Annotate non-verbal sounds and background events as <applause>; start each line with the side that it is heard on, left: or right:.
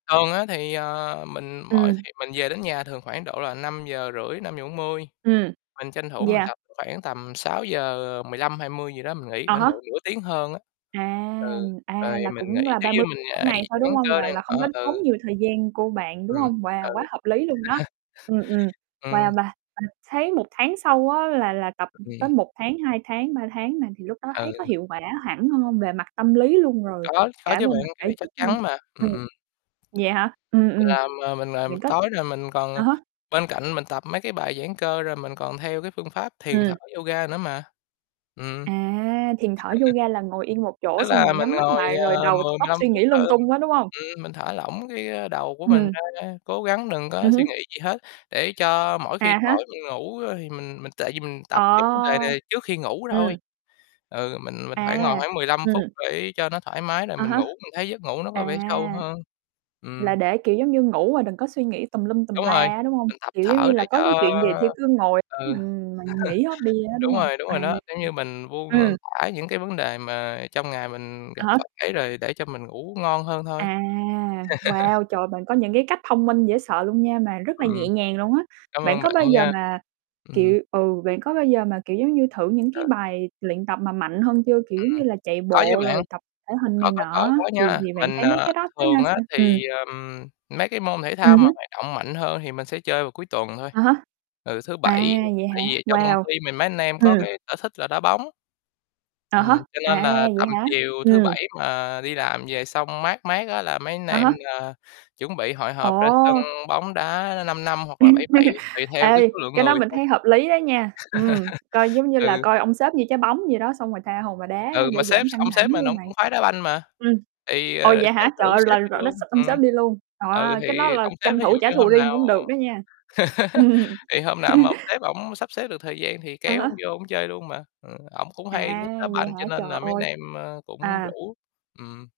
left: Thường á thì, ờ, mình mỗi
right: Ừm.
left: thì mình về đến nhà thường khoảng độ là 5:30, 5:40,
right: Ừm,
left: mình tranh thủ mình
right: yeah.
left: tập khoảng tầm 6:00, ờ, 15, 20 gì đó mình nghỉ,
right: À
left: khoảng độ
right: há.
left: nửa tiếng hơn á.
right: À,
left: Ừ, rồi
right: à,
left: thì
right: là
left: mình
right: cũng
left: nghỉ
right: là
left: nếu
right: ba
left: như
right: mươi
left: mình
right: mỗi
left: ngài
right: ngày thôi, đúng
left: giãn
right: hông?
left: cơ
right: Là là
left: đây <unintelligible>
right: không có
left: đó
right: tốn
left: ừ.
right: nhiều thời gian của bạn, đúng
left: Ừm,
right: không? Wow! Quá
left: ừ.
right: hợp lý luôn đó.
left: <laughs>
right: Ừm, ừm, wow, và
left: Ừm.
right: mà thấy 1 tháng sau á, là là tập tới
left: Ừm.
right: 1 tháng, 2 tháng, 3 tháng này thì lúc đó
left: Ừ.
right: thấy có hiệu quả hẳn hơn về mặt tâm lý luôn rồi,
left: Có, có
right: cả
left: chứ
right: về
left: bạn,
right: mặt
left: cái
right: thể
left: này chắc
right: chất luôn.
left: chắn mà, ừm,
right: Ừm.
left: ừm.
right: Vậy hả? Ừm,
left: Mình
right: ừm,
left: làm, ờ, mình làm
right: bạn có
left: tối rồi mình còn, à,
right: à há.
left: bên cạnh mình tập mấy cái bài giãn cơ rồi mình còn theo cái phương pháp thiền thở
right: Ừm.
left: yoga nữa mà. Ừm. <chuckles>
right: À, thiền thở yoga là ngồi yên một chỗ
left: Tức
right: xong
left: là
right: rồi
left: mình
right: nhắm mắt
left: ngồi,
right: lại
left: à,
right: rồi đầu
left: mười, mười
right: tóc
left: lăm
right: suy
left: phút
right: nghĩ lung
left: hơn,
right: tung quá, đúng không?
left: ừm, mình thả lỏng cái, a, đầu của mình
right: Hừm.
left: ra, cố gắng đừng có
right: Ừm
left: suy
right: hứm.
left: nghĩ gì hết, để cho mỗi khi
right: À há.
left: tối đi ngủ, ơ, thì mình mình tại vì mình tập cái vấn đề
right: Ờ.
left: này trước khi ngủ thôi.
right: Ừm.
left: Ừ, mình mình phải ngồi
right: À,
left: khoảng 15 phút
right: ừm.
left: để cho nó thoải mái rồi
right: À
left: mình
right: há.
left: ngủ mình thấy giấc ngủ nó có
right: À,
left: vẻ sâu hơn.
right: là
left: Ừm.
right: để, kiểu, giống như ngủ mà đừng có suy nghĩ tùm lum tùm
left: Đúng
right: la
left: rồi,
right: á, đúng hông?
left: mình tập
right: Kiểu, giống
left: thở
right: như là,
left: để
right: có cái
left: cho
right: chuyện gì thi cứ ngồi
left: ừ,
right: mình mình nghĩ hết đi
left: <chuckles>
right: á, đúng
left: đúng
right: hông?
left: rồi, đúng
right: À,
left: rồi đó, kiểu như, mình buông
right: ừm.
left: lên
right: Ừm.
left: thả những cái vấn đề mà trong ngày mình
right: À
left: gặp
right: hả?
left: phật ấy rồi để cho mình ngủ ngon hơn thôi.
right: À. Wow!
left: <laughs>
right: Trời ơi, bạn có những cái cách thông minh dễ sợ luôn nha mà rất là
left: Ừm.
right: nhẹ nhàng luôn á,
left: Cám
right: bạn
left: ơn
right: có
left: bạn
right: bao giờ
left: nha.
right: mà,
left: Ừm.
right: kiểu ừ, bạn có bao giờ mà, kiểu, giống như thử những
left: Ờ.
right: cái bài luyện tập mà mạnh hơn chưa? Kiểu, giống
left: Ừm,
right: như là, chạy
left: có chứ
right: bộ
left: bạn,
right: rồi tập thể hình này
left: có, có,
right: nọ
left: có,
right: á,
left: có
right: thì
left: nha,
right: thì bạn
left: mình,
right: thấy mấy
left: à,
right: cái đó nó ra
left: thường á
right: sao? Ừm.
left: thì, ờ, ừm, mấy cái môn thể thao
right: Ừm
left: mà
right: hứm.
left: hoạt động mạnh hơn thì mình sẽ chơi vào cuối tuần thôi,
right: À há.
left: ừ, thứ bảy,
right: À, vậy
left: tại
right: hả?
left: vì trong công
right: Wow.
left: ty mình, mấy anh em có
right: Ừ.
left: cái sở thích là đá bóng.
right: À há,
left: Ừm, cho nên
right: à,
left: là
right: vậy
left: tầm
right: hả?
left: chiều thứ
right: Ừm.
left: bảy mà đi làm về xong mát mát á, là mấy anh
right: À
left: em,
right: há.
left: à, chuẩn bị hội họp ra sân
right: Ồ.
left: bóng đá 5-5 hoặc là 7-7
right: <laughs>
left: tùy theo cái
right: Ê,
left: số lượng
right: cái đó
left: người
right: mình
left: thôi.
right: thấy hợp lý đó nha, ừm, coi
left: <laughs>
right: giống như là
left: Ừ.
right: coi ông sếp như trái bóng vậy đó, xong rồi tha hồ mà đá
left: Ừ, mà
right: để
left: sếp
right: giảm căng
left: ông
right: thẳng,
left: sếp
right: đúng
left: mình
right: không
left: ổng
right: bạn?
left: cũng khoái đá banh mà,
right: Ừm,
left: thì,
right: ồ,
left: ờ,
right: vậy hả?
left: sếp
right: Trời
left: rủ
right: ơi,
left: sếp
right: là
left: đi
right: rọi nó s
left: luôn,
right: ông
left: ừm.
right: sếp đi luôn.
left: Ừ,
right: Wow! cái đó
left: thì
right: là
left: ông sếp
right: tranh
left: thí dụ
right: thủ trả
left: như
right: thù
left: hôm
right: riêng
left: nào
right: cũng được đó nha.
left: <laughs>
right: <laughs>
left: thì hôm nào mà ông sếp ổng sắp xếp được thời gian thì
right: À
left: kéo ổng
right: há.
left: vô ổng chơi luôn mà, ừm, ổng cũng hay
right: À,
left: thích đá
right: vậy
left: banh cho
right: hả? Trời
left: nên là mấy
right: ơi.
left: anh em, ơ, cũng
right: À.
left: rủ, ừm.